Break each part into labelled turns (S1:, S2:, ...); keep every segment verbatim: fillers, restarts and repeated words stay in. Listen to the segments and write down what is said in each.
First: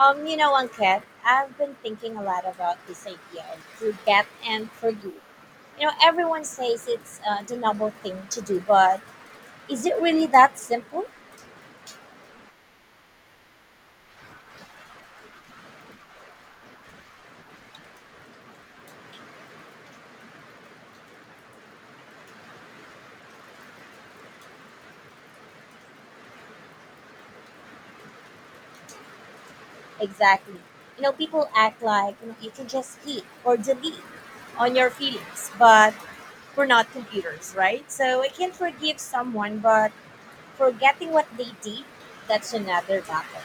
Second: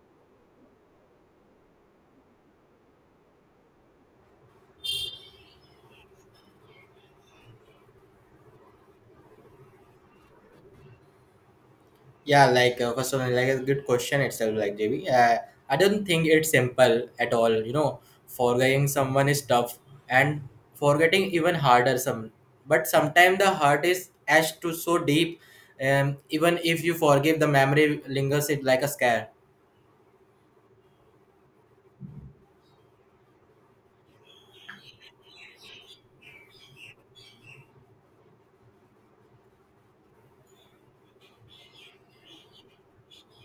S1: Um, you know, Cat, I've been thinking a lot about this idea of forget and forgive. You know, everyone says it's uh, the noble thing to do, but is it really that simple?
S2: Yeah, like uh, first of all, like a good question itself, like J B. Uh, I don't think it's simple at all. You know, forgetting someone is tough, and forgetting even harder. Some, but sometimes the hurt is etched to so deep. Um, even if you forgive, the memory lingers it like a scar.
S1: Exactly. You know, people act like you, know, you can just hit or delete on your feelings, but we're not computers, right? So I can forgive someone, but forgetting what they did, that's another battle.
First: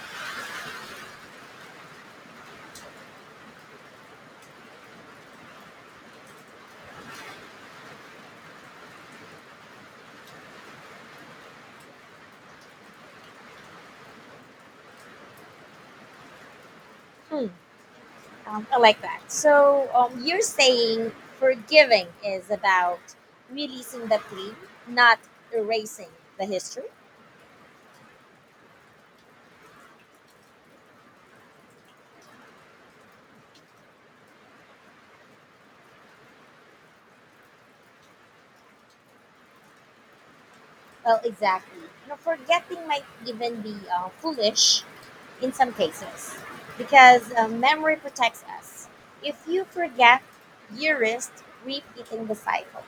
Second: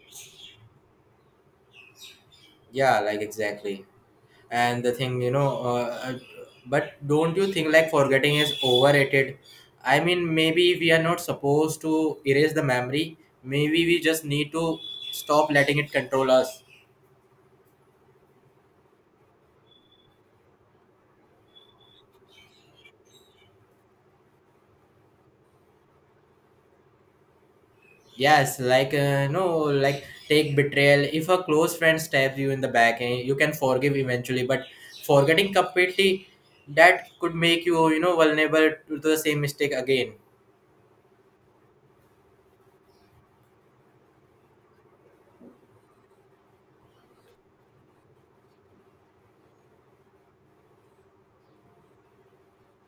S2: Yeah, like exactly. And the thing, you know uh, uh, but don't you think like forgetting is overrated? I mean, maybe we are not supposed to erase the memory. Maybe we just need to stop letting it control us.
S1: Hmm. Um, I like that. So um, you're saying forgiving is about releasing the pain, not erasing the history.
S2: Yes, like uh, no, like take betrayal. If a close friend stabs you in the back, eh, you can forgive eventually, but forgetting completely, that could make you, you know, vulnerable to the same mistake again.
S1: Well, exactly. You know, forgetting might even be uh, foolish in some cases because uh, memory protects us. If you forget, you risk repeating the cycle.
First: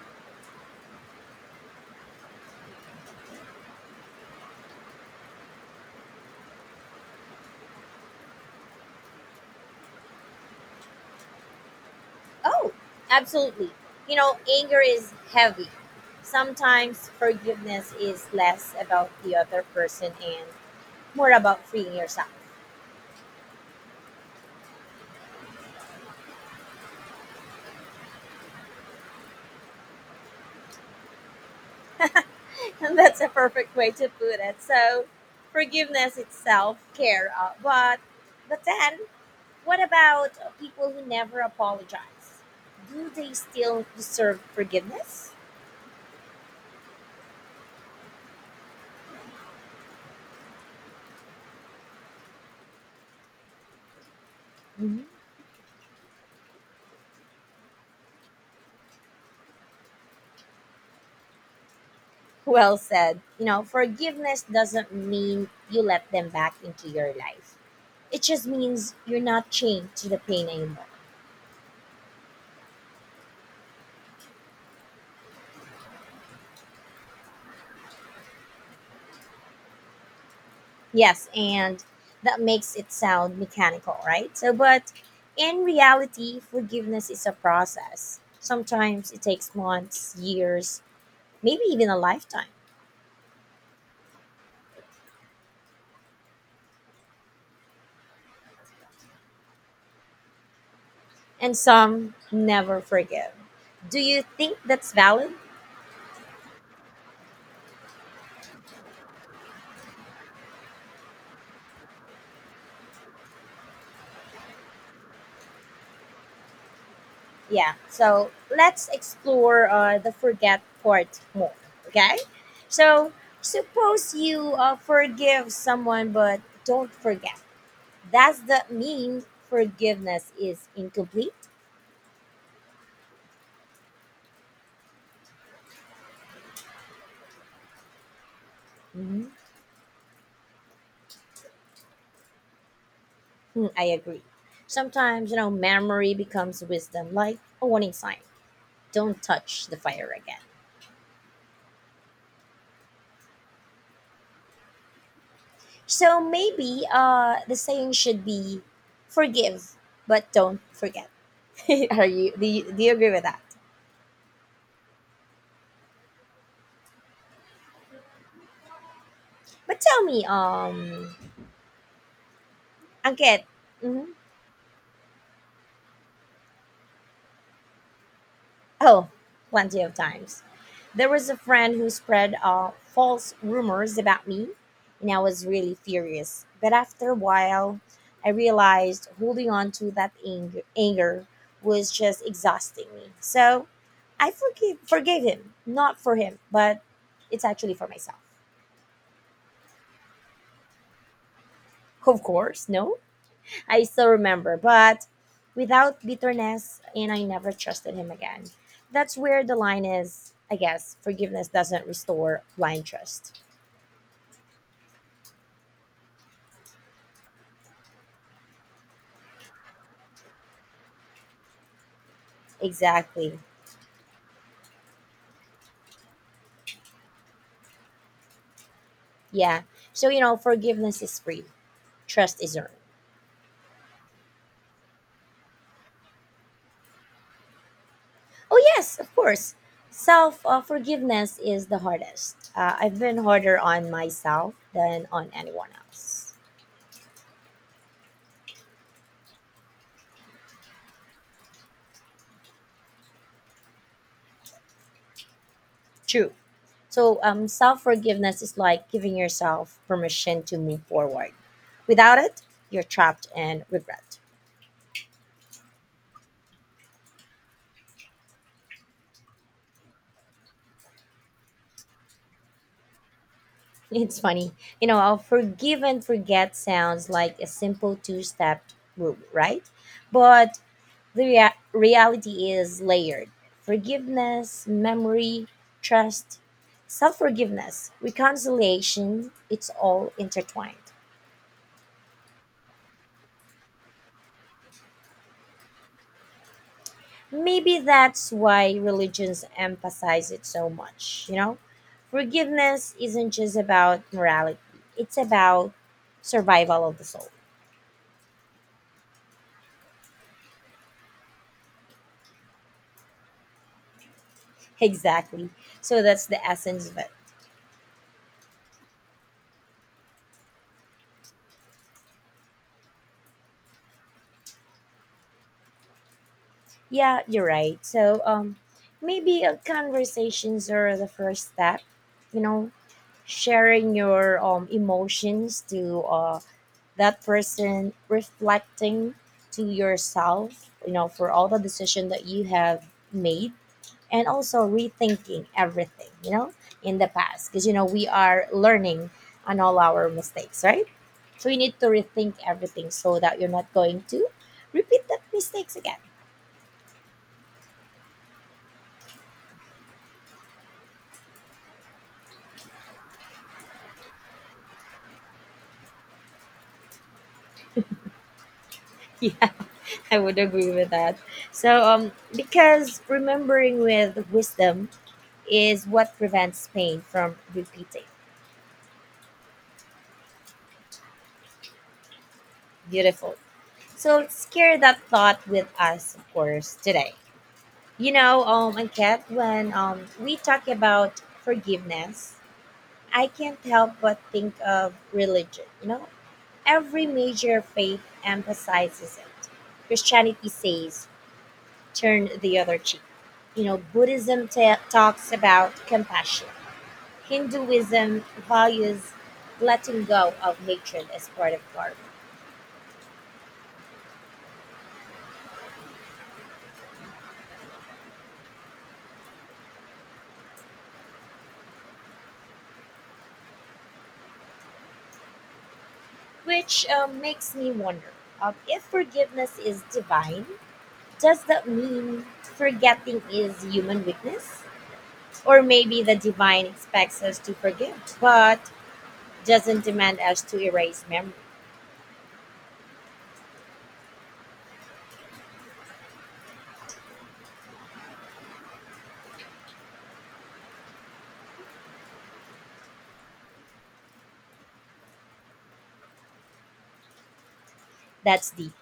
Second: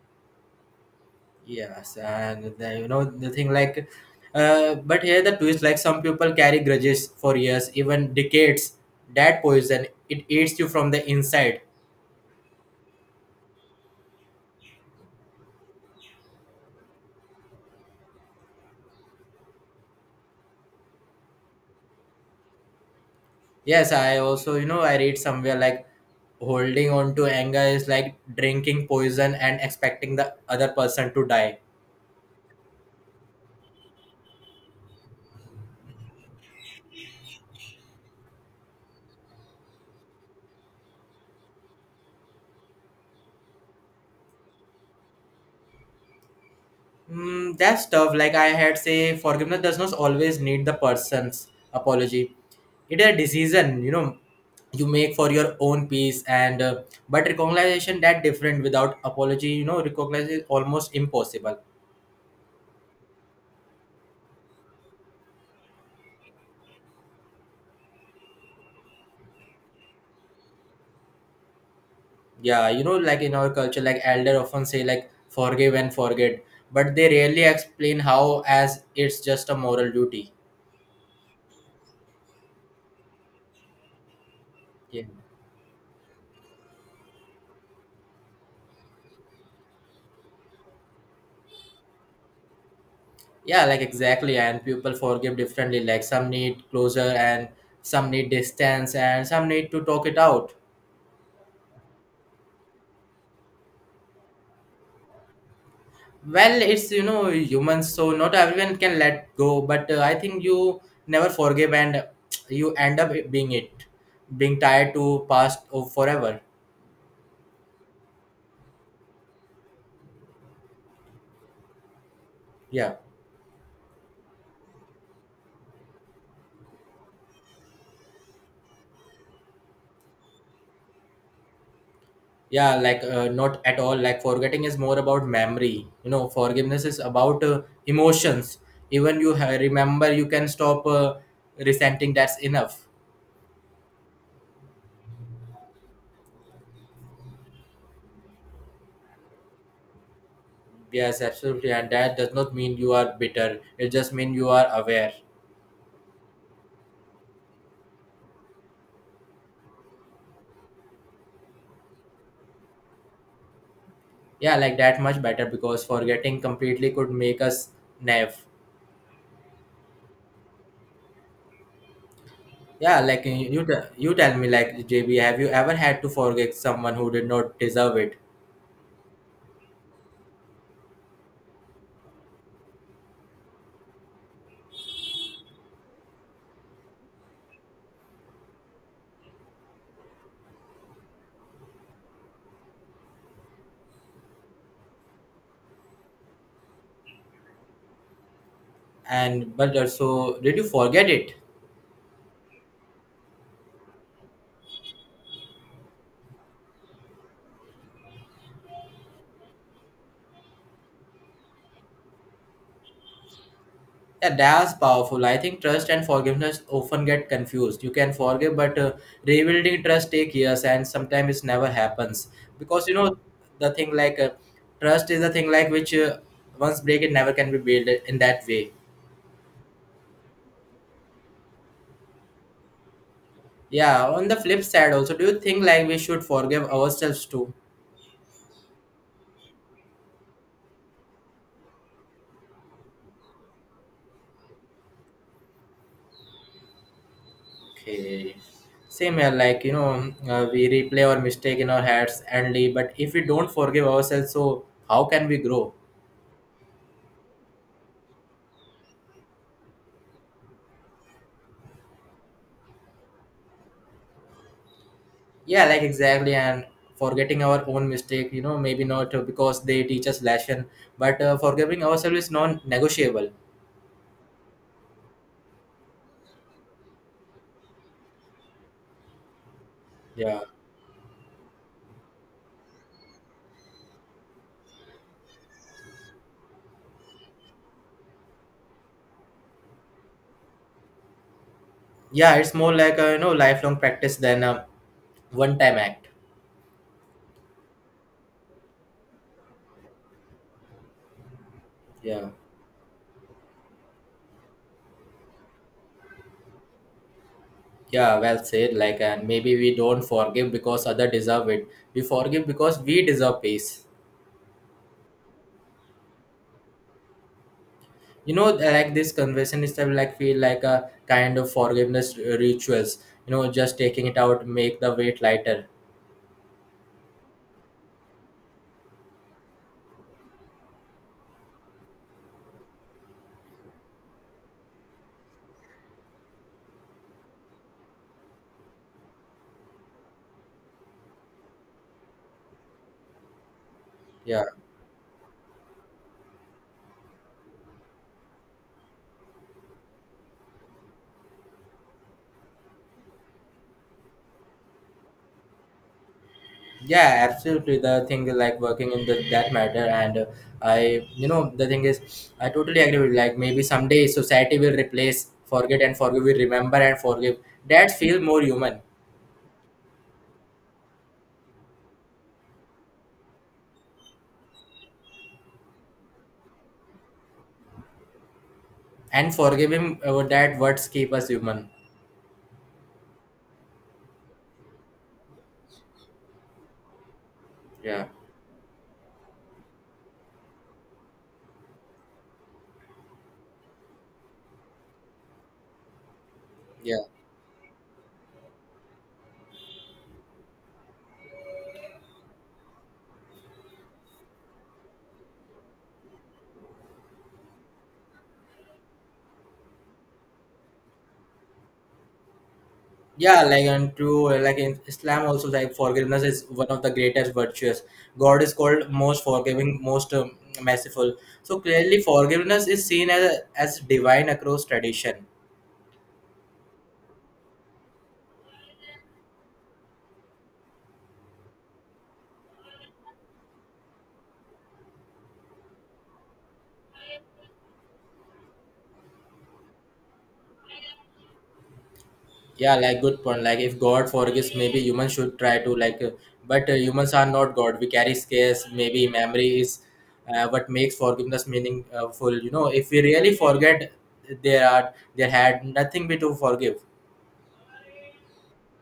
S2: Yes, and the, you know, the thing like, uh, but here the twist, like some people carry grudges for years, even decades. That poison, it eats you from the inside.
S1: Oh, absolutely. You know, anger is heavy. Sometimes forgiveness is less about the other person and more about freeing yourself.
S2: Yes, I also, you know, I read somewhere like holding on to anger is like drinking poison and expecting the other person to die.
S1: And that's a perfect way to put it. So, forgiveness is self care. Uh, but, but then, what about people who never apologize? Do they still deserve forgiveness?
S2: Mm, that's tough. Like I had say, forgiveness does not always need the person's apology. It is a decision, you know, you
S1: Mm-hmm.
S2: make for your own piece and uh, but recognition that different without apology, you know, recognize is almost impossible.
S1: Well said. You know, forgiveness doesn't mean you let them back into your life, it just means you're not chained to the pain anymore.
S2: Yeah, you know, like in our culture, like elder often say, like forgive and forget, but they rarely explain how, as it's just a moral duty.
S1: Yes, and that makes it sound mechanical, right? So, but
S2: Yeah,
S1: in reality, forgiveness is a process. Sometimes it takes months, years, maybe even a lifetime.
S2: yeah, like exactly. And people forgive differently, like some need closure and some need distance and some need to talk it out.
S1: And some never forgive. Do you think that's valid?
S2: Well, it's you know humans, so not everyone can let go. But uh, I think you never forgive, and you end up being it, being tied to past or forever.
S1: Yeah. So, let's explore uh, the forget part more, okay?
S2: Yeah,
S1: So, suppose you uh, forgive someone but don't forget. Does that mean forgiveness is incomplete?
S2: yeah, like uh, not at all. Like forgetting is more about memory. You know, forgiveness is about uh, emotions. Even
S1: Mm-hmm.
S2: you ha- remember, you can stop uh, resenting. That's enough.
S1: hmm I agree. Sometimes, you know, memory becomes wisdom, like a warning sign. Don't touch the fire again.
S2: Yes, absolutely, and that does not mean you are bitter. It just means you are aware.
S1: So maybe uh, the saying should be forgive, but don't forget. Are you do, you do you agree with that?
S2: Yeah, like that much better because forgetting completely could make us naive.
S1: But tell me, um,
S2: Yeah, like you
S1: Angket,
S2: you te-
S1: mhm,
S2: you tell me, like J B, have you ever had to forget someone who did not deserve it?
S1: Oh, plenty of times. There was a friend who spread uh, false rumors about me, and I was really furious. But after a while, I realized holding on to that ang- anger was just exhausting me. So I forgive forgave him, not for him, but it's actually for myself.
S2: And but also, did you forget it?
S1: Of course, no? I still remember, but without bitterness, and I never trusted him again. That's where the line is, I guess. Forgiveness doesn't restore blind trust.
S2: Yeah, that's powerful. I think trust and forgiveness often get confused. You can forgive, but uh, rebuilding trust take years, and sometimes it never happens because you know
S1: Exactly.
S2: the thing like, uh, trust is a thing like which, uh, once break it never can be built in that way.
S1: Yeah. So, you know, forgiveness is free, trust is earned.
S2: Yeah, on the flip side also, do you think like we should forgive ourselves too?
S1: Oh, yes, of course. Self uh, forgiveness is the hardest. Uh, I've been harder on myself than on anyone else.
S2: Okay. Same here, like you know, uh, we replay our mistake in our heads endly, but if we don't forgive ourselves, so how can we grow?
S1: True. So um, self forgiveness is like giving yourself permission to move forward. Without it, you're trapped in regret.
S2: Yeah, like exactly, and forgetting our own mistake, you know, maybe not uh, because they teach us lesson, but uh, forgiving ourselves is non-negotiable.
S1: It's funny, you know, how forgive and forget sounds like a simple two step rule, right?
S2: Yeah,
S1: But the rea- reality is layered forgiveness, memory, trust, self forgiveness, reconciliation, it's all intertwined.
S2: yeah, it's more like a you know lifelong practice than a one-time act.
S1: Maybe that's why religions emphasize it so much, you know?
S2: Yeah.
S1: Forgiveness isn't just about morality, it's about survival of the soul.
S2: Yeah, well said. Like, and maybe we don't forgive because other deserve it. We forgive because we deserve peace.
S1: Exactly. So that's the essence of it.
S2: You know, like this conversation is like feel like a kind of forgiveness rituals. You know, just taking it out make the weight lighter.
S1: Yeah, you're right. So um maybe uh, conversations are the first step, you know, sharing your um emotions to uh that person, reflecting to yourself, you know, for all the decision that you have made and
S2: Yeah,
S1: also rethinking everything, you know, in the past. Because, you know, we are learning on all our mistakes, right? So you need to rethink everything so that you're not going to repeat that mistakes again.
S2: yeah, absolutely. The thing is, like working in the, that matter, and uh, I, you know, the thing is, I totally agree with. Like maybe someday society will replace forget and forgive. We remember and forgive. That feel more human,
S1: Yeah, I would agree with that. So, um, because remembering with wisdom is what prevents pain from repeating.
S2: and forgiving uh, that words keep us human.
S1: Beautiful. So let's carry that thought with us, of course, today.
S2: Yeah.
S1: You know, um, Kat, when um, we talk about forgiveness, I can't help but think of religion. You know,
S2: Yeah,
S1: every major faith emphasizes it. Christianity says, turn the other cheek. You know, Buddhism ta talks about compassion. Hinduism values letting go of hatred as part of karma,
S2: yeah, like and to uh, like in Islam also, like forgiveness is one of the greatest virtues. God is called most forgiving, most um, merciful. So clearly, forgiveness is seen as as divine across tradition.
S1: which uh, makes me wonder uh, if forgiveness is divine, does that mean forgetting is human weakness? Or maybe the divine expects us to forgive, but doesn't demand us to erase memory.
S2: Yeah, like good point. Like if God forgives, maybe humans should try to like, uh, but uh, humans are not God. We carry scars. Maybe memory is uh, what makes forgiveness meaningful. You know, if we really forget, there are there had nothing we to forgive.
S1: That's deep.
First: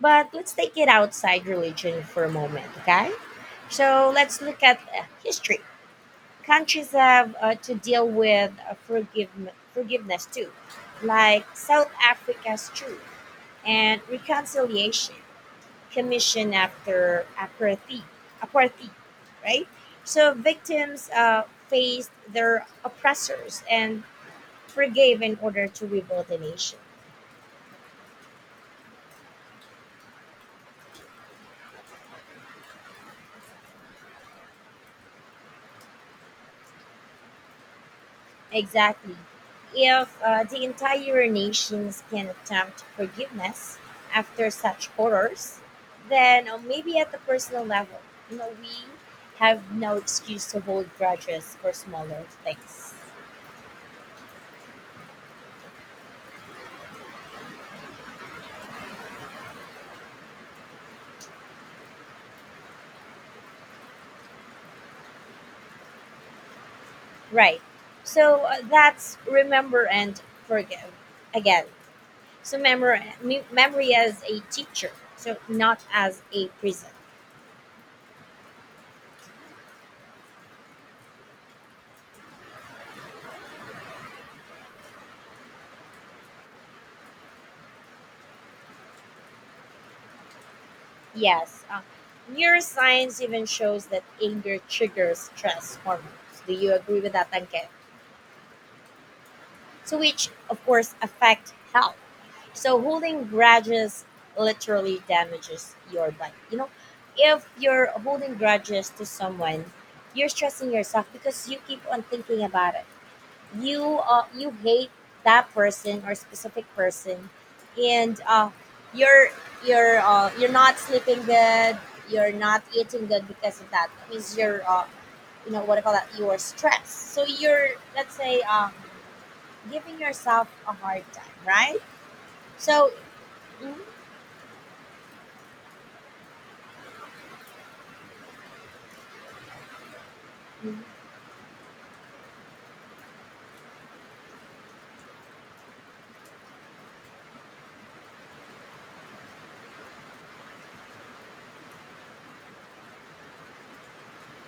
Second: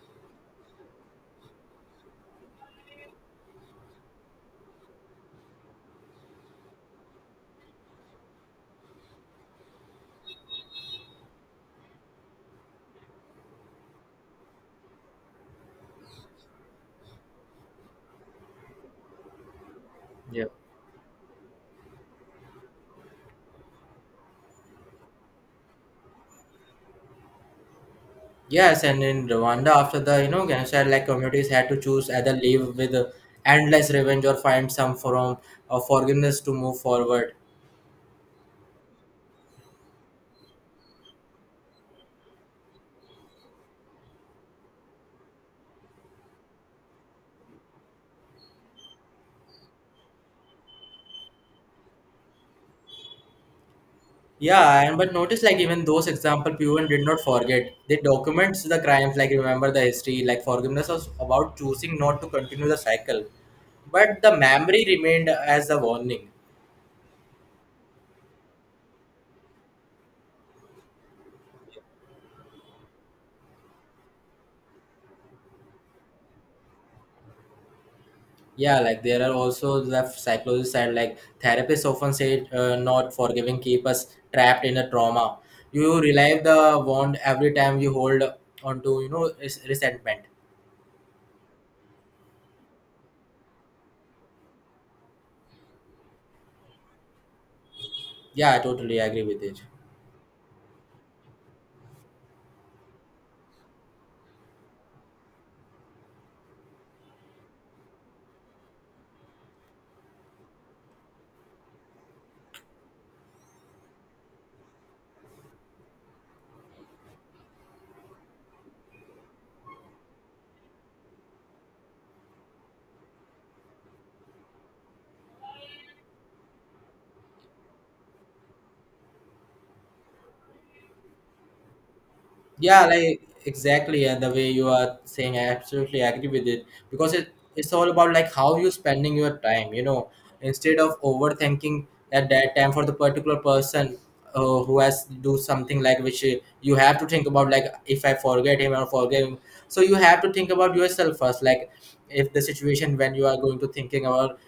S1: But let's take it outside religion for a moment, okay? So let's look at uh, history. Countries have uh, to deal with uh, forgive, forgiveness too, like South Africa's truth and reconciliation commission after apartheid, apartheid right? So
S2: Yeah.
S1: victims uh, faced their oppressors and forgave in order to rebuild the nation.
S2: Yes, and in Rwanda, after the you know genocide, like communities had to choose either live with endless revenge or find some form of forgiveness to move forward.
S1: Exactly. If uh, the entire nations can attempt forgiveness after such horrors, then uh, maybe at the personal level, you know, we have no excuse to hold grudges for smaller things.
S2: Yeah, and but notice like even those example, people did not forget. They documents the crimes, like remember the history, like forgiveness was about choosing not to continue the cycle, but the memory remained as a warning.
S1: Right. So uh, that's remember and forgive again. So memory, memory as a teacher, so not as a prison.
S2: Yeah, like there are also the psychologists and like therapists often say, uh, not forgiving keep us trapped in a trauma. You relive the wound every time you hold on to you know res- resentment.
S1: Yes. Uh, neuroscience even shows that anger triggers stress hormones. Do you agree with that, Tanke?
S2: Yeah, I totally agree with it.
S1: So, which, of course, affect health. So, holding grudges literally damages your body. You know, if you're holding grudges to someone, you're stressing yourself because you keep on thinking about it, you uh, you hate that person or specific person and uh, you're you're uh, you're not sleeping good, you're not eating good because of that, that means you're uh, you know what I call that, you are stressed, so you're, let's say, um, giving yourself a hard time, right?
S2: Yeah,
S1: So
S2: like
S1: mm,
S2: exactly, and the way you are saying, I absolutely agree with it because it it's all about like how you spending your time. You know,
S1: mm,
S2: instead of overthinking at that time for the particular person, uh, who has to do something like which, uh, you have to think about, like if I forget him or forget him. So you have to think about yourself first, like if the situation when you are going to thinking about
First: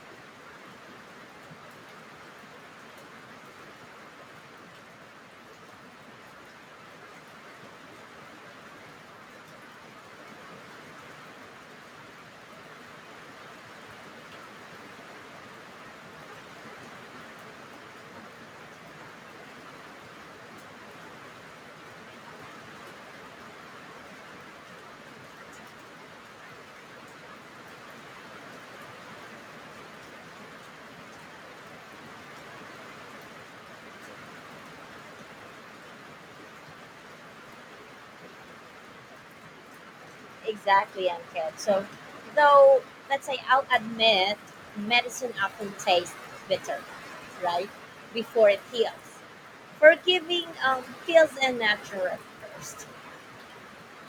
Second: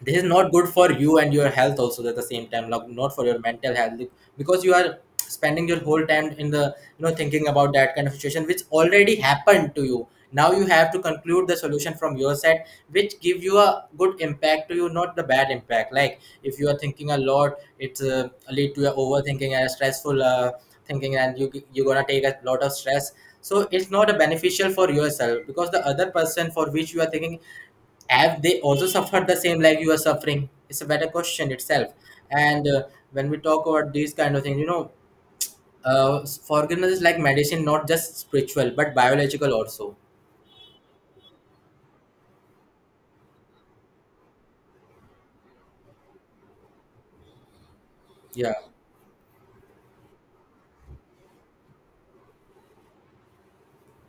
S2: this is not good for you and your health also at the same time, like not for your mental health, because you are spending your whole time in the you know thinking about that kind of situation which already happened to you. Now you have to conclude the solution from your side which give you a good impact to you, not the bad impact. Like if you are thinking a lot, it's uh, lead to your overthinking and stressful uh, thinking, and you you're gonna take a lot of stress. So it's not a beneficial for yourself because the other person for which you are thinking, have they also suffered the same like you are suffering? It's a better question itself. And uh, when we talk about these kind of things, you know, uh, forgiveness is like medicine, not just spiritual but biological also.
S1: exactly. And kid, so though let's say I'll admit medicine often tastes bitter, right, before
S2: Yeah.
S1: it heals. Forgiving um feels unnatural at first.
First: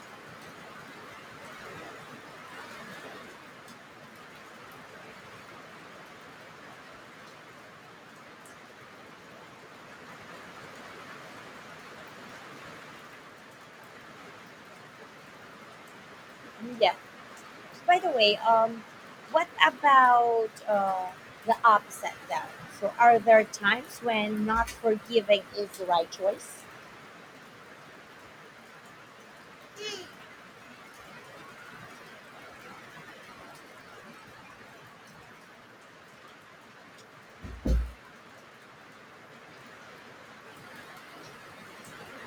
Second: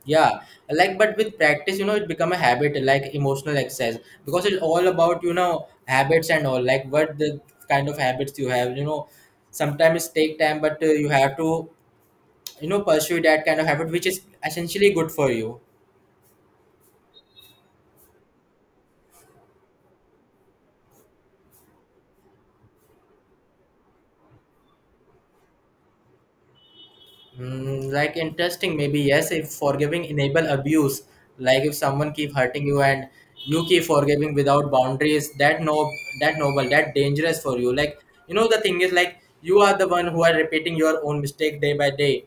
S2: Yeah, like but with practice, you know, it become a habit like emotional excess, because it's all about you know habits and all, like what the kind of habits you have, you know. Sometimes it take time, but uh, you have to you know pursue that kind of habit which is essentially good for you.
S1: Yeah. By the way, um, what about uh, the opposite though? So are there times when not forgiving is the right choice?
S2: Mm, like interesting. Maybe yes, if forgiving enable abuse. Like if someone keep hurting you and you keep forgiving without boundaries, that no, that noble, that dangerous for you. Like you know the thing is, like you are the one who are repeating your own mistake day by day.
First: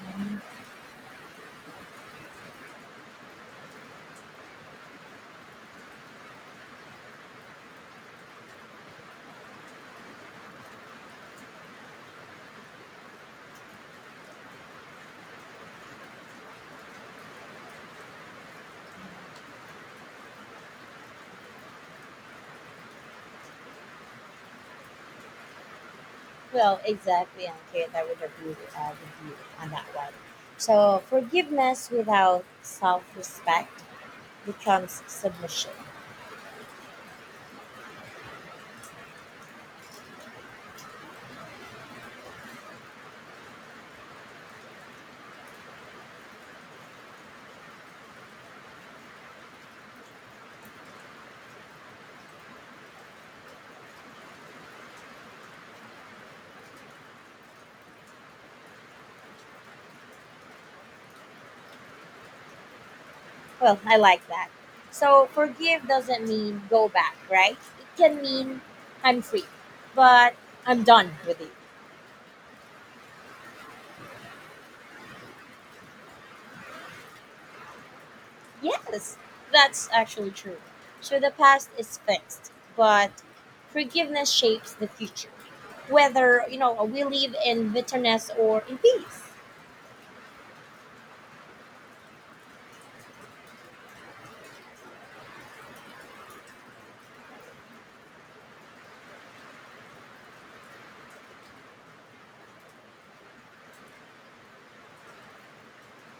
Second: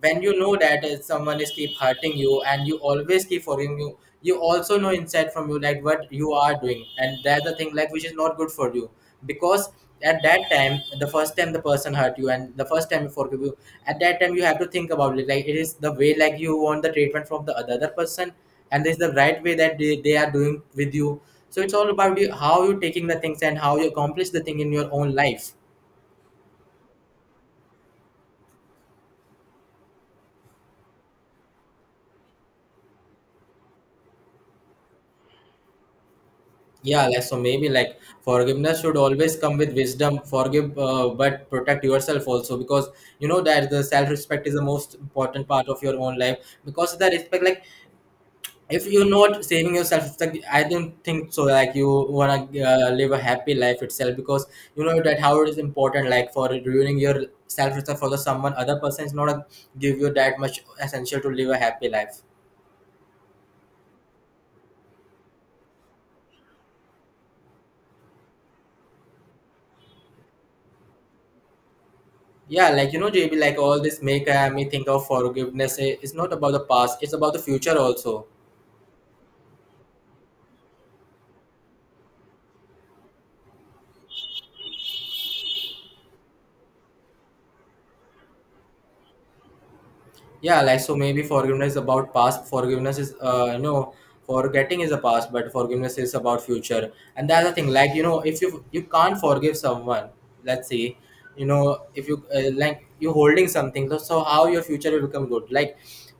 S2: When you know that, uh, someone is keep hurting you and you always keep forgiving, you you also know inside from you like what you are doing, and that's the thing like which is not good for you. Because at that time, the first time the person hurt you and the first time you forgive you, at that time you have to think about it, like it is the way like you want the treatment from the other person and this is the right way that they, they are doing with you. So it's all about you, how you taking the things and how you accomplish the thing in your own life.
S1: Well, exactly, Ankit. I would agree uh, with you on that one. So forgiveness without self-respect becomes submission.
S2: Yeah, like so maybe like forgiveness should always come with wisdom. Forgive, uh, but protect yourself also, because you know that the self-respect is the most important part of your own life, because the respect like if you're not saving yourself, it's like I don't think so like you want to uh, live a happy life itself, because you know that how it is important. Like for ruining your self respect for the someone other person is not a, give you that much essential to live a happy life.
S1: Well, I like that. So forgive doesn't mean go back, right? It can mean I'm free, but I'm done with you.
S2: Yeah, like you know JB, like all this make uh, me think of forgiveness, eh, it's not about the past, it's about the future also.
S1: Yes, that's actually true. So the past is fixed, but forgiveness shapes the future. Whether, you know, we live in bitterness or in peace.
S2: Yeah, like so maybe forgiveness about past, forgiveness is uh you know forgetting is the past but forgiveness is about future. And that's the thing, like you know, if you you can't forgive someone, let's say, you know, if you, uh, like you holding something, so so how your future will become good? Like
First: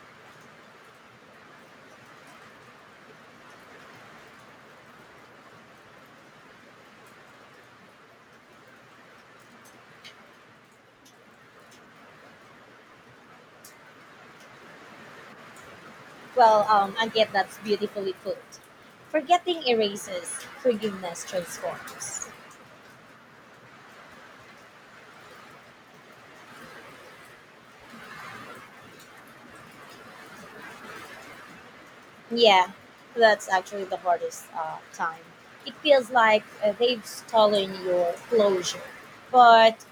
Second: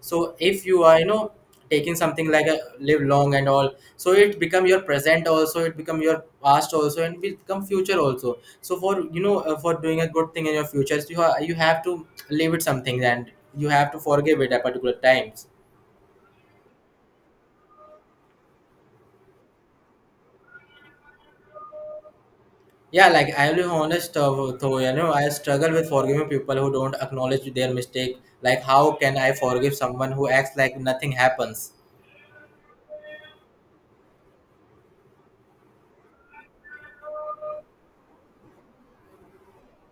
S2: so if you are you know taking something like a live long and all, so it become your present also, it become your past also, and will become future also. So for you know, uh, for doing a good thing in your future, so you, ha- you have to live with something and you have to forgive it at particular times.
S1: Well, um, I get that's beautifully put. Forgetting erases, forgiveness transforms.
S2: Yeah, like I'll be honest, uh, though you know I struggle with forgiving people who don't acknowledge their mistake. Like how can I forgive someone who acts like nothing happens?
S1: Yeah, that's actually the hardest uh, time. It feels like uh, they've stolen your closure. But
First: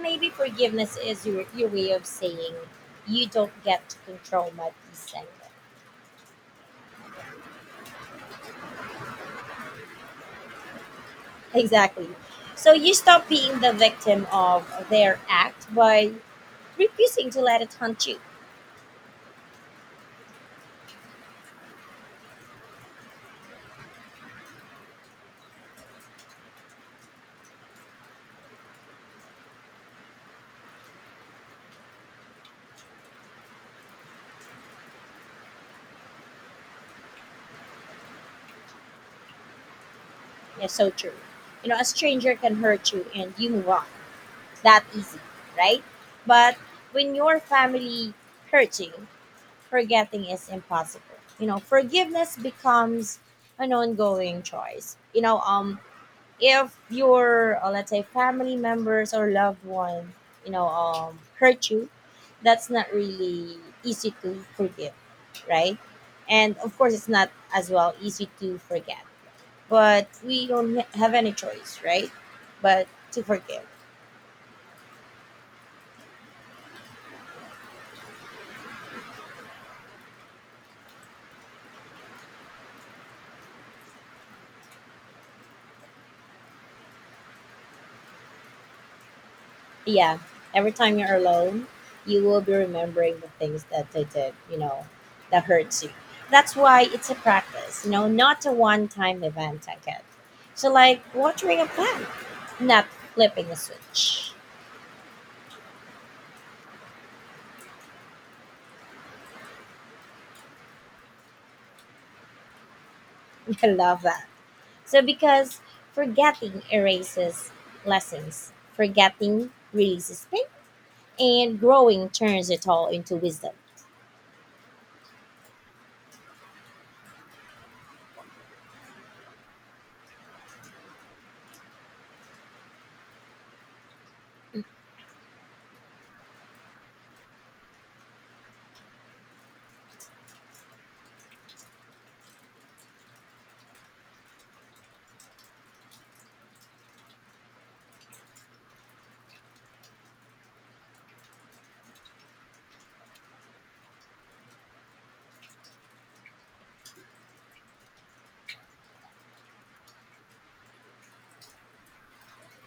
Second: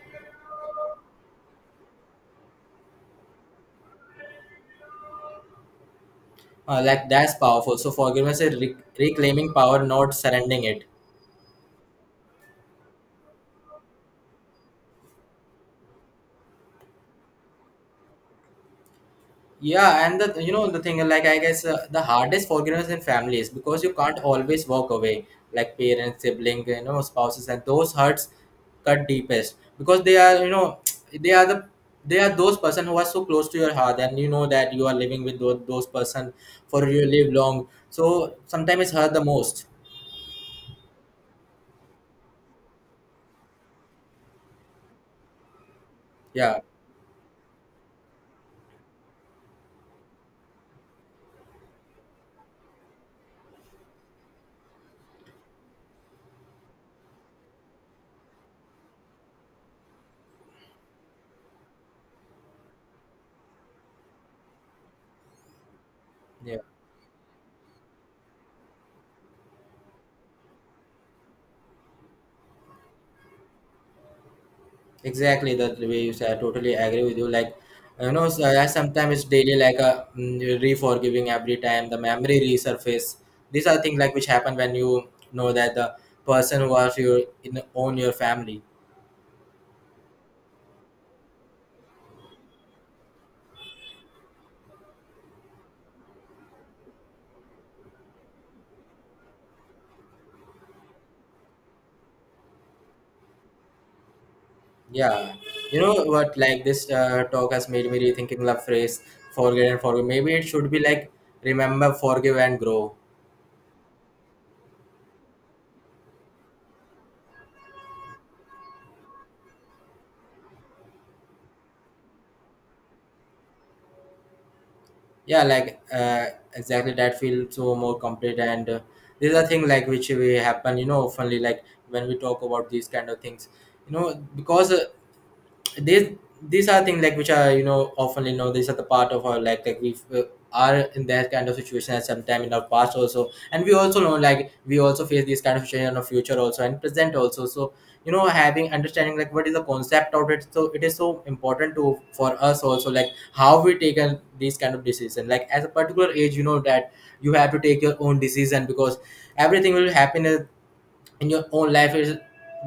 S1: maybe forgiveness is your, your way of saying you don't get to control my peace anymore.
S2: Uh, Like that's powerful, so forgiveness is re- reclaiming power, not surrendering it.
S1: Exactly. So you stop being the victim of their act by refusing to let it haunt you.
S2: Yeah, and the you know the thing, like, I guess uh, the hardest forgiveness in families, because you can't always walk away, like parents, sibling, you know, spouses, and those hurts cut deepest, because they are you know they are the they are those person who are so close to your heart. And you know that you are living with those, those person for your live long, so sometimes it's hurt the most.
S1: Yeah, so true. You know, a stranger can hurt you and you move on. That easy, right? But
S2: Yeah,
S1: when your family hurts you, forgetting is impossible. You know, forgiveness becomes an ongoing choice. You know, um, if your uh, let's say family members or loved one, you know, um, hurt you, that's not really easy to forgive, right? And
S2: yeah.
S1: of course, it's not as well easy to forget, but we don't ha- have any choice, right? But to forgive.
S2: Exactly the way you say. I totally agree with you. Like, you know, so I sometimes it's daily, like a mm, re-forgiving every time the memory resurface. These are things like which happen when you know that the person who was your in own your family.
S1: Yeah, every time you're alone you will be remembering the things that they did, you know, that hurts you. That's why it's a practice, you know, not a one-time event, I get. So like watering a plant, not flipping a switch.
S2: Yeah, you know what? Like this uh, talk has made me rethinking the phrase "forget and forgive." Maybe it should be like "remember, forgive, and grow."
S1: I love that. So because forgetting erases lessons, forgetting releases pain, and growing turns it all into wisdom.
S2: Yeah, like uh, exactly, that feels so more complete. And uh, these are things like which we happen, you know oftenly, like when we talk about these kind of things, you know because uh, these these are things like which are, you know often, you know these are the part of our, like like we uh, are in that kind of situation at some time in our past also. And we also know, like, we also face these kind of situation in our future also, and present also. So, you know having understanding, like what is the concept of it. So it is so important to for us also, like how we take on these kind of decision, like as a particular age. You know that you have to take your own decision, because everything will happen in your own life. It is,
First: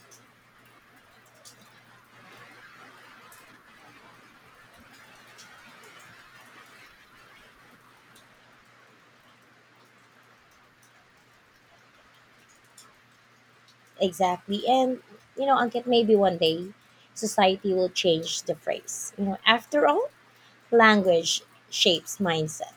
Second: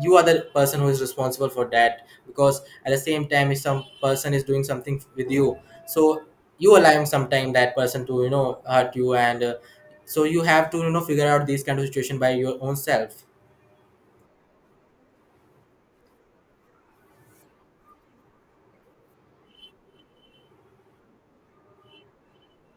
S2: you are the person who is responsible for that. Because at the same time, if some person is doing something with you, so you allowing sometime that person to you know hurt you. And uh, so you have to you know figure out these kind of situation by your own self.
S1: Exactly. And, you know, Ankit, maybe one day society will change the phrase. You know, after all, language shapes mindset.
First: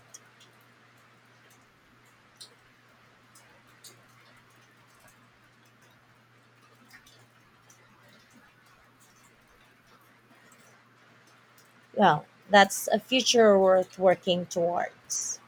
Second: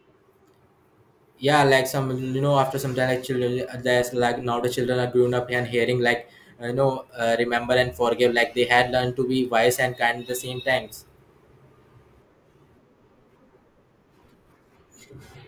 S2: Yeah, like some, you know after some time, like children uh, there's, like, now the children are grown up and hearing, like, uh, you know uh, remember and forgive, like they had learned to be wise and kind at the same times.
S1: Well, that's a future worth working towards.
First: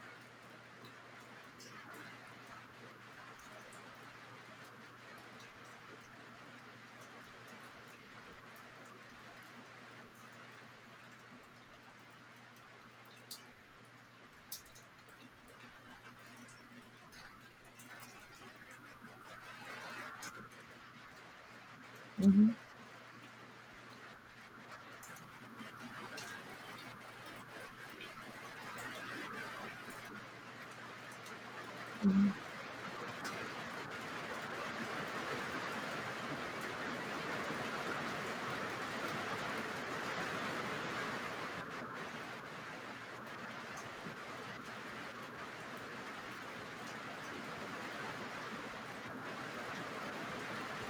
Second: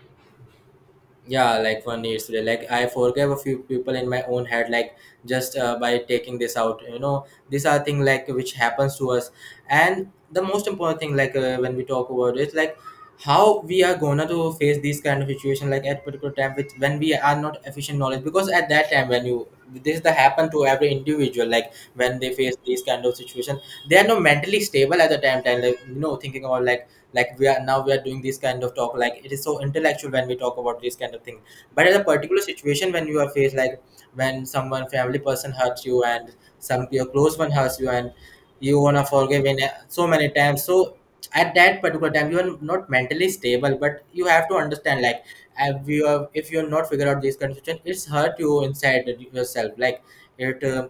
S2: Yeah, like one needs to, like, I forgave a few people in my own head, like just uh, by taking this out. You know these are things like which happens to us. And the most important thing, like, uh, when we talk about it, like how we are gonna to face these kind of situation, like at particular time, with when we are not efficient knowledge. Because at that time, when you, this is the happen to every individual, like when they
S1: hmm
S2: face these kind of situation, they are not mentally stable at the time time, like, you know thinking about, like like we are now we are doing this kind of talk, like it is so intellectual when we talk about this kind of thing. But at a
S1: hmm
S2: particular situation when you are faced, like when someone family person hurts you, and some your close one hurts you, and you wanna forgive in a- so many times. So at that particular time, you are not mentally stable, but you have to understand, like if you are if you're not figure out this kind of situation, it's hurt you inside yourself. Like it uh,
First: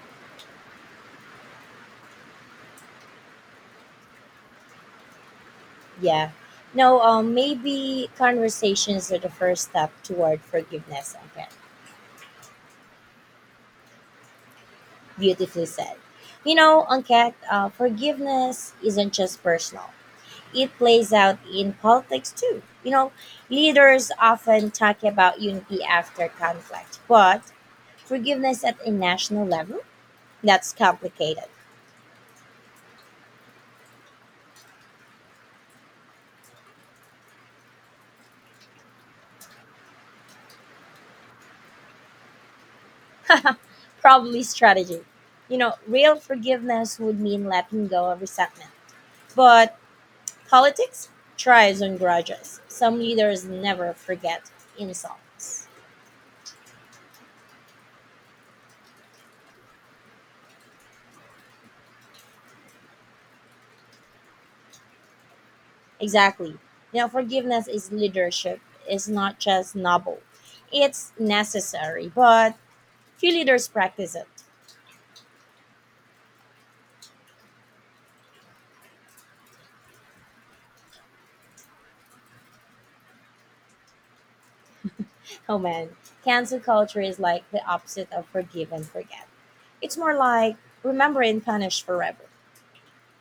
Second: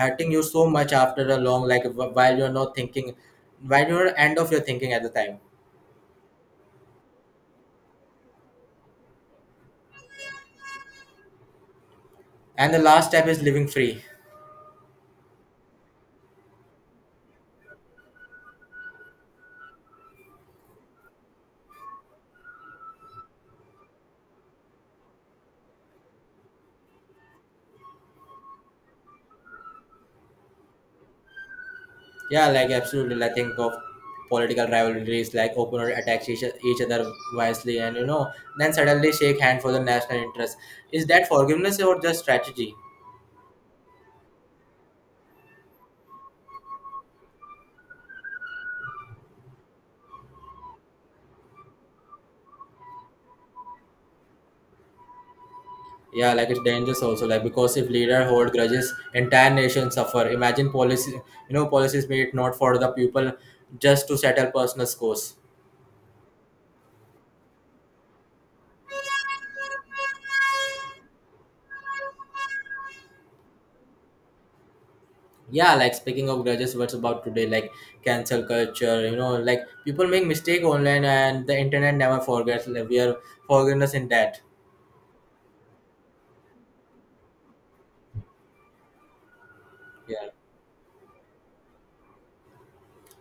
S2: hurting you so much after a long, like wh- while you're not thinking, while you're end of your thinking at the time.
S1: Yeah. No, um, maybe conversations are the first step toward forgiveness, Ankit.
S2: And the last step is living free.
S1: Beautifully said. You know, Ankit, uh, forgiveness isn't just personal. It plays out in politics too. You know, leaders often talk about unity after conflict, but forgiveness at a national level, that's complicated.
S2: Yeah, like absolutely. I think of political rivalries, like openly attacks each, each other wisely, and you know, then suddenly shake hand for the national interest. Is that forgiveness or just strategy?
S1: Probably strategy. You know, real forgiveness would mean letting go of resentment. But politics thrives on grudges. Some leaders never forget insults.
S2: Yeah, like it's dangerous also, like because if leader hold grudges, entire nation suffer. Imagine policy, you know, policies made not for the people, just to settle personal scores.
S1: Exactly. You know, forgiveness is leadership. It's not just noble. It's necessary, but few leaders practice it.
S2: Yeah, like speaking of grudges, what's about today, like cancel culture, you know like people make mistake online and the internet never forgets. Like, we are forgiveness in that.
S1: Oh man, cancel culture is like the opposite of forgive and forget. It's more
S2: Yeah,
S1: like remember and punish forever.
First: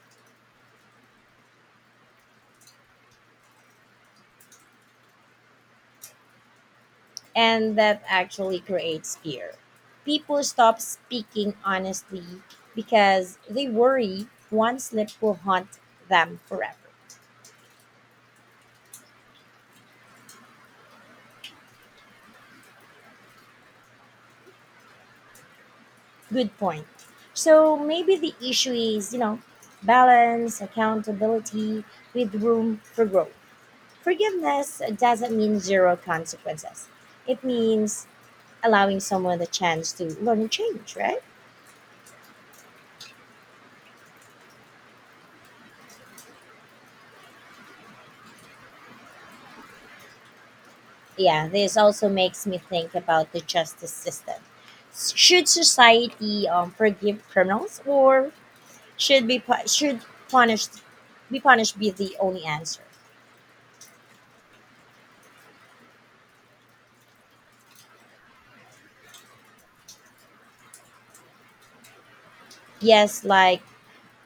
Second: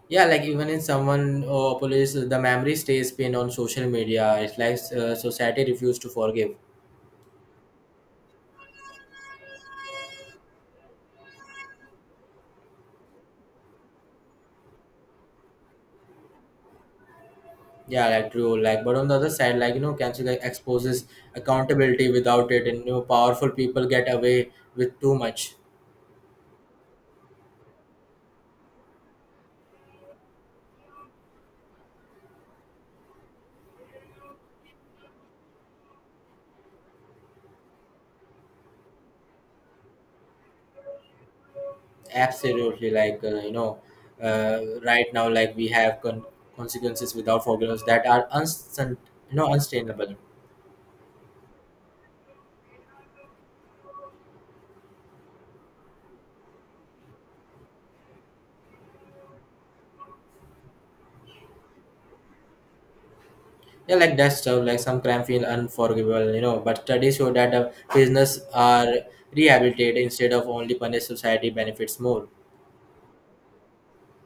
S2: yeah, like even in someone or police, the memory stays pinned on social media. It's like uh, society refuse to forgive.
S1: And that actually creates fear. People stop speaking honestly because they worry one slip will haunt them forever.
S2: Yeah, like true. Like, but on the other side, like, you know cancel like exposes accountability. Without it, and you know powerful people get away with too much.
S1: Good point. So maybe the issue is, you know, balance, accountability with room for growth. Forgiveness doesn't mean zero consequences. It means allowing someone the chance to learn and change, right?
S2: Absolutely. Like uh, you know uh, right now, like we have con- consequences without forgiveness that are unstant, you know unsustainable.
S1: Yeah, this also makes me think about the justice system. Should society um, forgive criminals, or should be pu- should punished be punished be the only answer?
S2: Yeah, like that stuff. Like some crime feel unforgivable, you know but studies show that uh, prisoners are rehabilitated. Instead of only punished, society benefits more.
S1: Yes, like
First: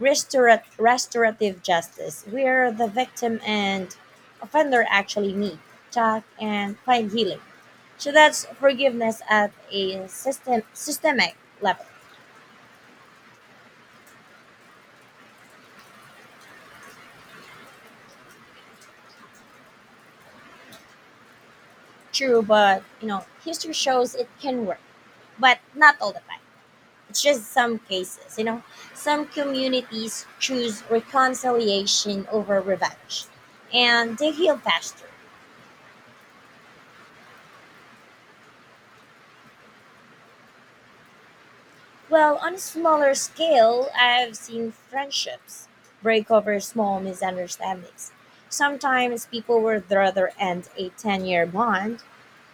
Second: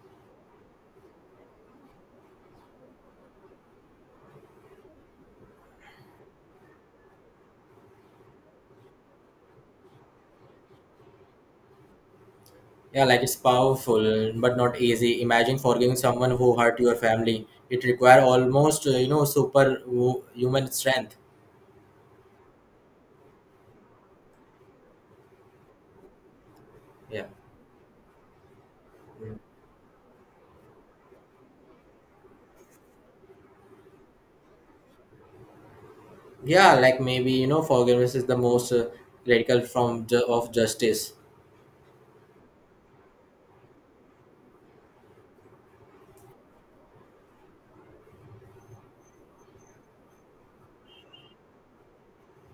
S1: restorat- restorative justice, where the victim and offender actually meet, talk, and find healing. So that's forgiveness at a system systemic level.
S2: Yeah, like it's powerful but not easy. Imagine forgiving someone who hurt your family. It requires almost uh, you know super wo- human strength.
S1: True, but you know, history shows it can work, but not all the time. It's
S2: Yeah.
S1: just some cases, you know. Some
S2: Mm.
S1: communities choose reconciliation over revenge, and they heal faster.
S2: Yeah, like maybe, you know forgiveness is the most uh, radical form ju- of justice.
S1: Well, on a smaller scale, I've seen friendships break over small misunderstandings. Sometimes people would rather end a ten year bond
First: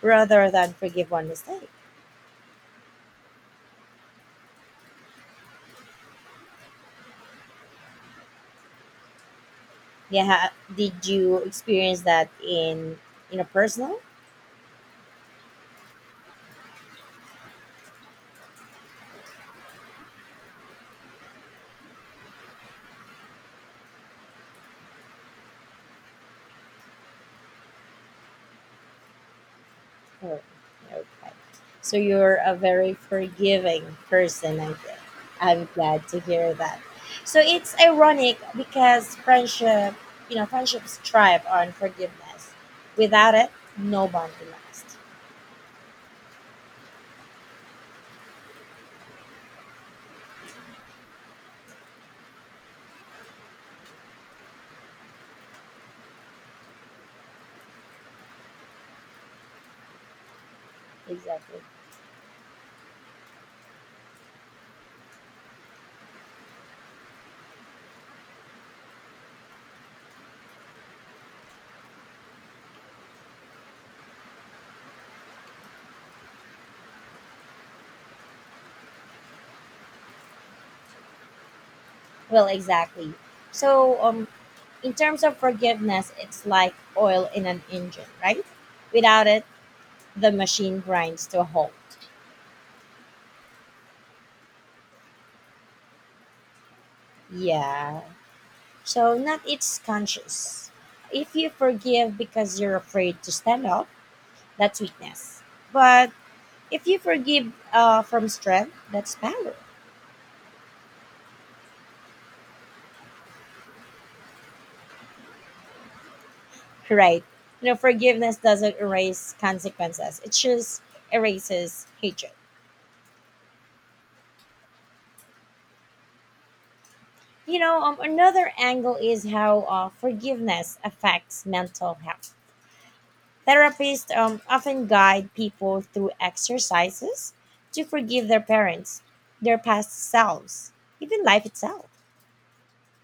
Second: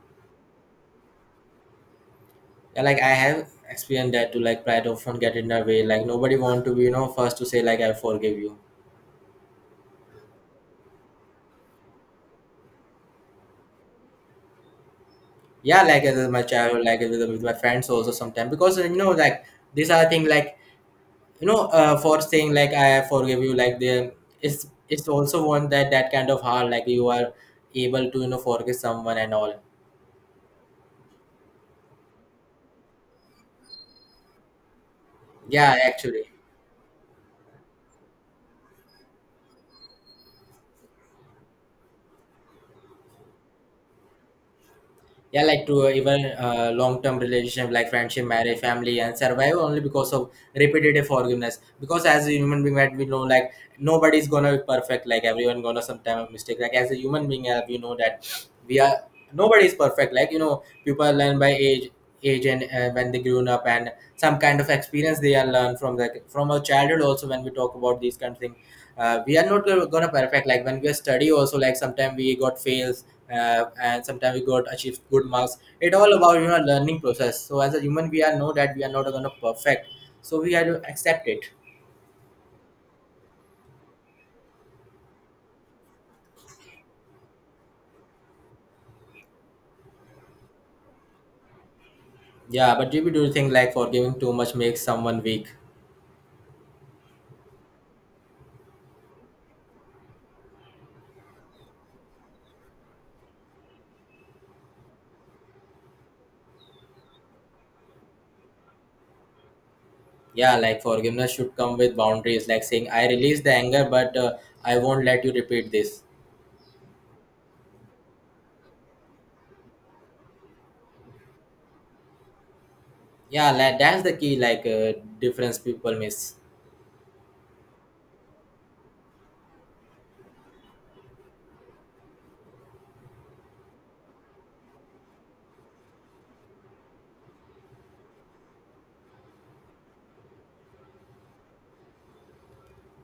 S1: rather than forgive one mistake.
S2: Yeah, like I have experienced that too. Like pride often get in the way. Like nobody want to be, you know first to say, like, I forgive you.
S1: Yeah, did you experience that in in a personal
S2: Yeah, like as my childhood, like with, with my friends also sometimes. Because you know like these are things like, you know uh, for saying, like, I forgive you. Like the, it's it's also one that that kind of hard. Like you are able to, you know forgive someone and all.
S1: Oh, okay. So you're a very forgiving person, I think. I'm
S2: Yeah,
S1: glad to
S2: actually.
S1: hear that. So it's ironic because friendship, you know, friendships thrive on forgiveness. Without it, no bond will last.
S2: Yeah, like to uh, even uh, long-term relationship, like friendship, marriage, family, and survive only because of repetitive forgiveness. Because as a human being, right, we know, like nobody's gonna be perfect. Like everyone gonna sometime mistake. Like as a human being, uh, we know that we are, nobody is perfect. Like, you know people learn by
S1: Exactly.
S2: age age. And uh, when they grown up and some kind of experience, they are learned from the from our childhood also. When we talk about these kind of things, uh, we are not go- gonna perfect. Like when we study also, like sometimes we got fails, uh, and sometimes we got achieved good marks. It all about, you know learning process. So as a human, we are know that we are not gonna perfect, so we have to accept it.
S1: Well, exactly. So, um, in terms of forgiveness, it's like oil in an engine, right? Without it, the machine grinds to a halt.
S2: Yeah, but do you do you think like forgiving too much makes someone weak?
S1: Yeah. So not it's conscious. If you forgive because you're afraid to stand up, that's weakness. But if you forgive uh, from strength, that's power,
S2: Yeah, like forgiveness should come with boundaries. Like saying I release the anger, but uh, I won't let you repeat this.
S1: right? You know, forgiveness doesn't erase consequences. It just erases hatred.
S2: Yeah, like, that's the key. Like uh, difference people miss.
S1: You know, um, another angle is how uh, forgiveness affects mental health. Therapists um, often guide people through exercises to forgive their parents, their past selves, even life itself.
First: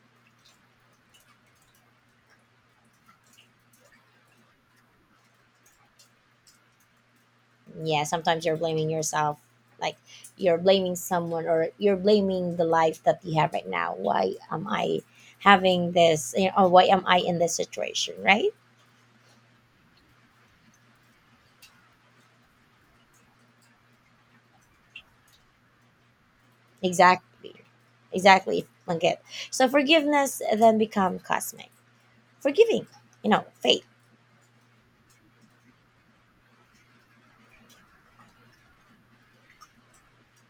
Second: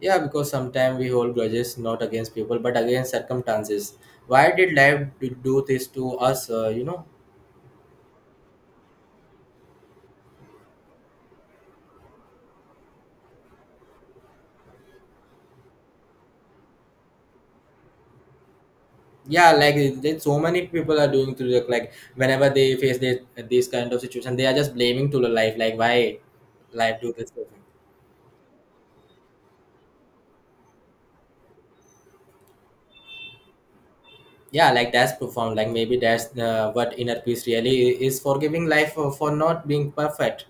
S2: Yeah, because sometimes we hold grudges not against people but against circumstances. Why did life do do this to us? Uh, you know,
S1: Yeah, sometimes you're blaming yourself, like you're blaming someone or you're blaming the life that you have right now. Why am I having this, you know, or why am I in this situation, right?
S2: yeah, like it- it- so many people are doing to the, like whenever they face this this kind of situation, they are just blaming to the life. Like why life do this to
S1: Exactly,
S2: me?
S1: exactly Langit. So forgiveness then become cosmic forgiving, you know, faith.
S2: Yeah, like that's profound. Like maybe that's uh, what inner peace really is, forgiving life for, for not being perfect.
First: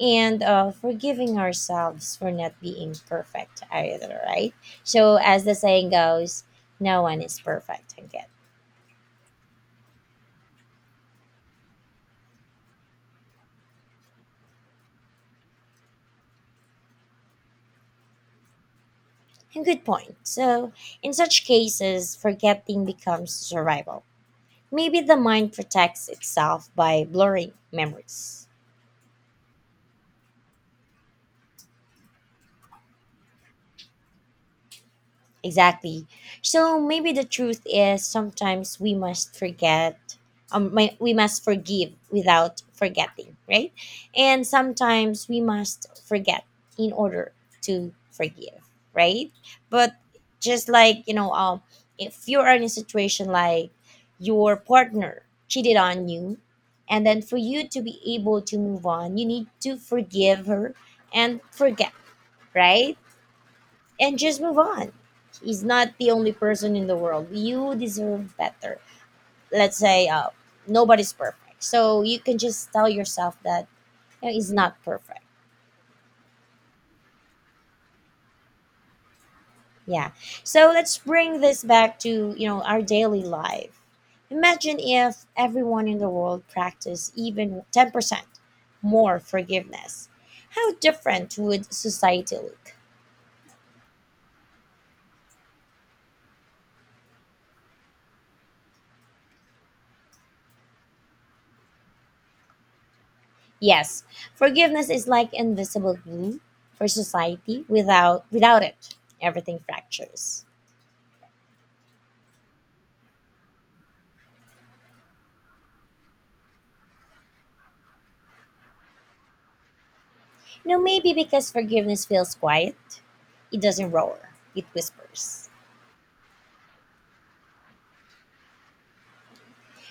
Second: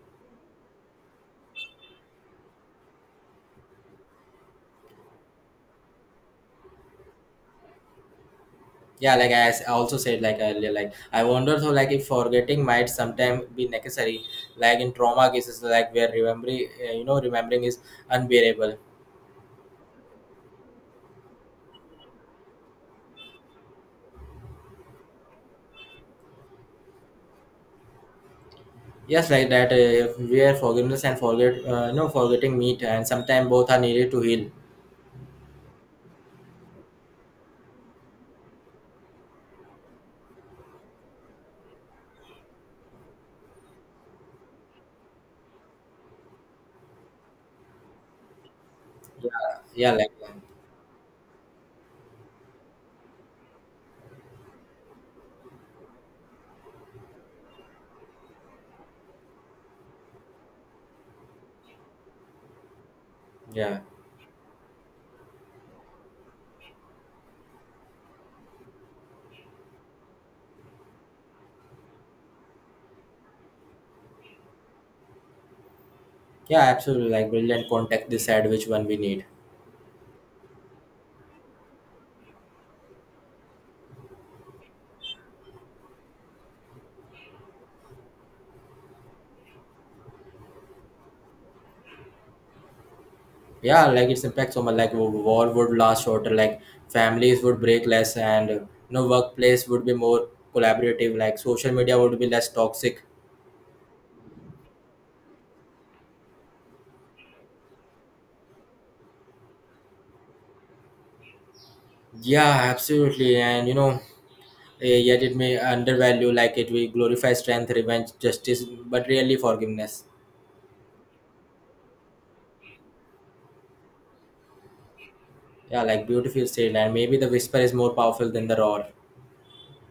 S1: And uh, forgiving ourselves for not being perfect either, right? So as the saying goes, no one is perfect Langit.
S2: Yeah, like I s- also said, like earlier, like I wonder though, like if forgetting might sometime be necessary, like in trauma cases, like where remembering uh, you know remembering is unbearable.
S1: Good point. So, in such cases, forgetting becomes survival. Maybe the mind protects itself by blurring memories.
S2: Yes, like that uh, if where forgiveness and forget uh, you know forgetting meet, and sometimes both are needed to heal.
S1: Exactly. So maybe the truth is sometimes we must forget, um, my, we must forgive without forgetting, right? And sometimes we must forget in order to forgive, right?
S2: Yeah, yeah,
S1: But
S2: like um,
S1: just like you know, um, if you are in a situation like your partner cheated on you, and then for you to be able to move on, you need to forgive her and forget, right?
S2: yeah,
S1: And just move on. He's not the only person in the world. You deserve better. Let's say uh, nobody's perfect. So you can just tell yourself that, you know, it's not perfect.
S2: yeah, absolutely. Like brilliant context decide which one we need.
S1: Yeah. So let's bring this back to, you know, our daily life. Imagine if everyone in the world practiced even ten percent more forgiveness. How different would society look?
S2: Yeah, like its impacts so much. Like w- war would last shorter. Like families would break less, and you know workplace would be more collaborative. Like social media would be less toxic.
S1: Yes, forgiveness is like invisible glue for society. Without without it, everything fractures.
S2: Yeah, absolutely. And you know eh, yet it may undervalue, like it will glorify strength, revenge, justice, but really forgiveness.
S1: You know, maybe because forgiveness feels quiet, it doesn't roar, it whispers.
S2: Yeah, like beautiful said. And maybe the whisper is more powerful than the roar.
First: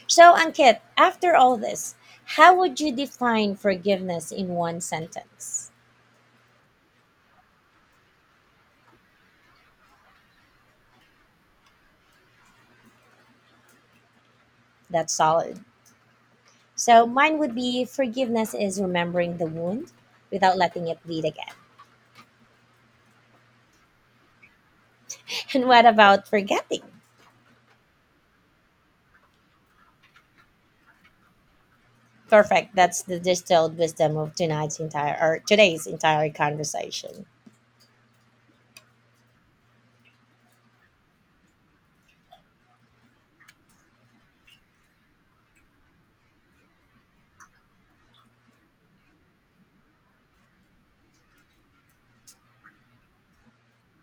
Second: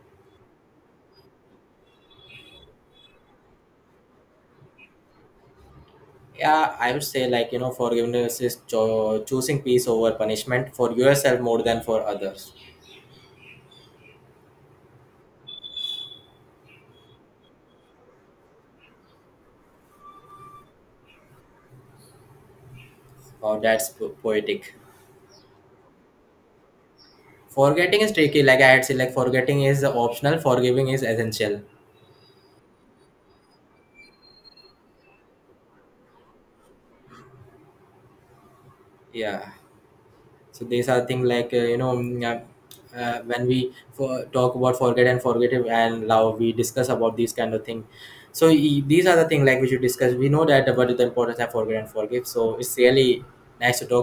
S1: So, Ankit, after all this, how would you define forgiveness in one sentence?
S2: Yeah, I would say, like, you know forgiveness is cho- choosing peace over punishment for yourself more than for others.
S1: That's solid. So, mine would be forgiveness is remembering the wound without letting it bleed again.
S2: Oh, that's po- poetic.
S1: And what about forgetting?
S2: Forgetting is tricky, like I had said, like forgetting is optional, forgiving is essential.
S1: Perfect. That's the distilled wisdom of tonight's entire or today's entire conversation.
S2: Yeah. So these are things like uh, you know mm, uh, uh, when we for, talk about forget and forgive and love, we discuss about these kind of thing. So e- these are the things like we should discuss. We know that about the importance of forget and forgive. So it's really nice to talk.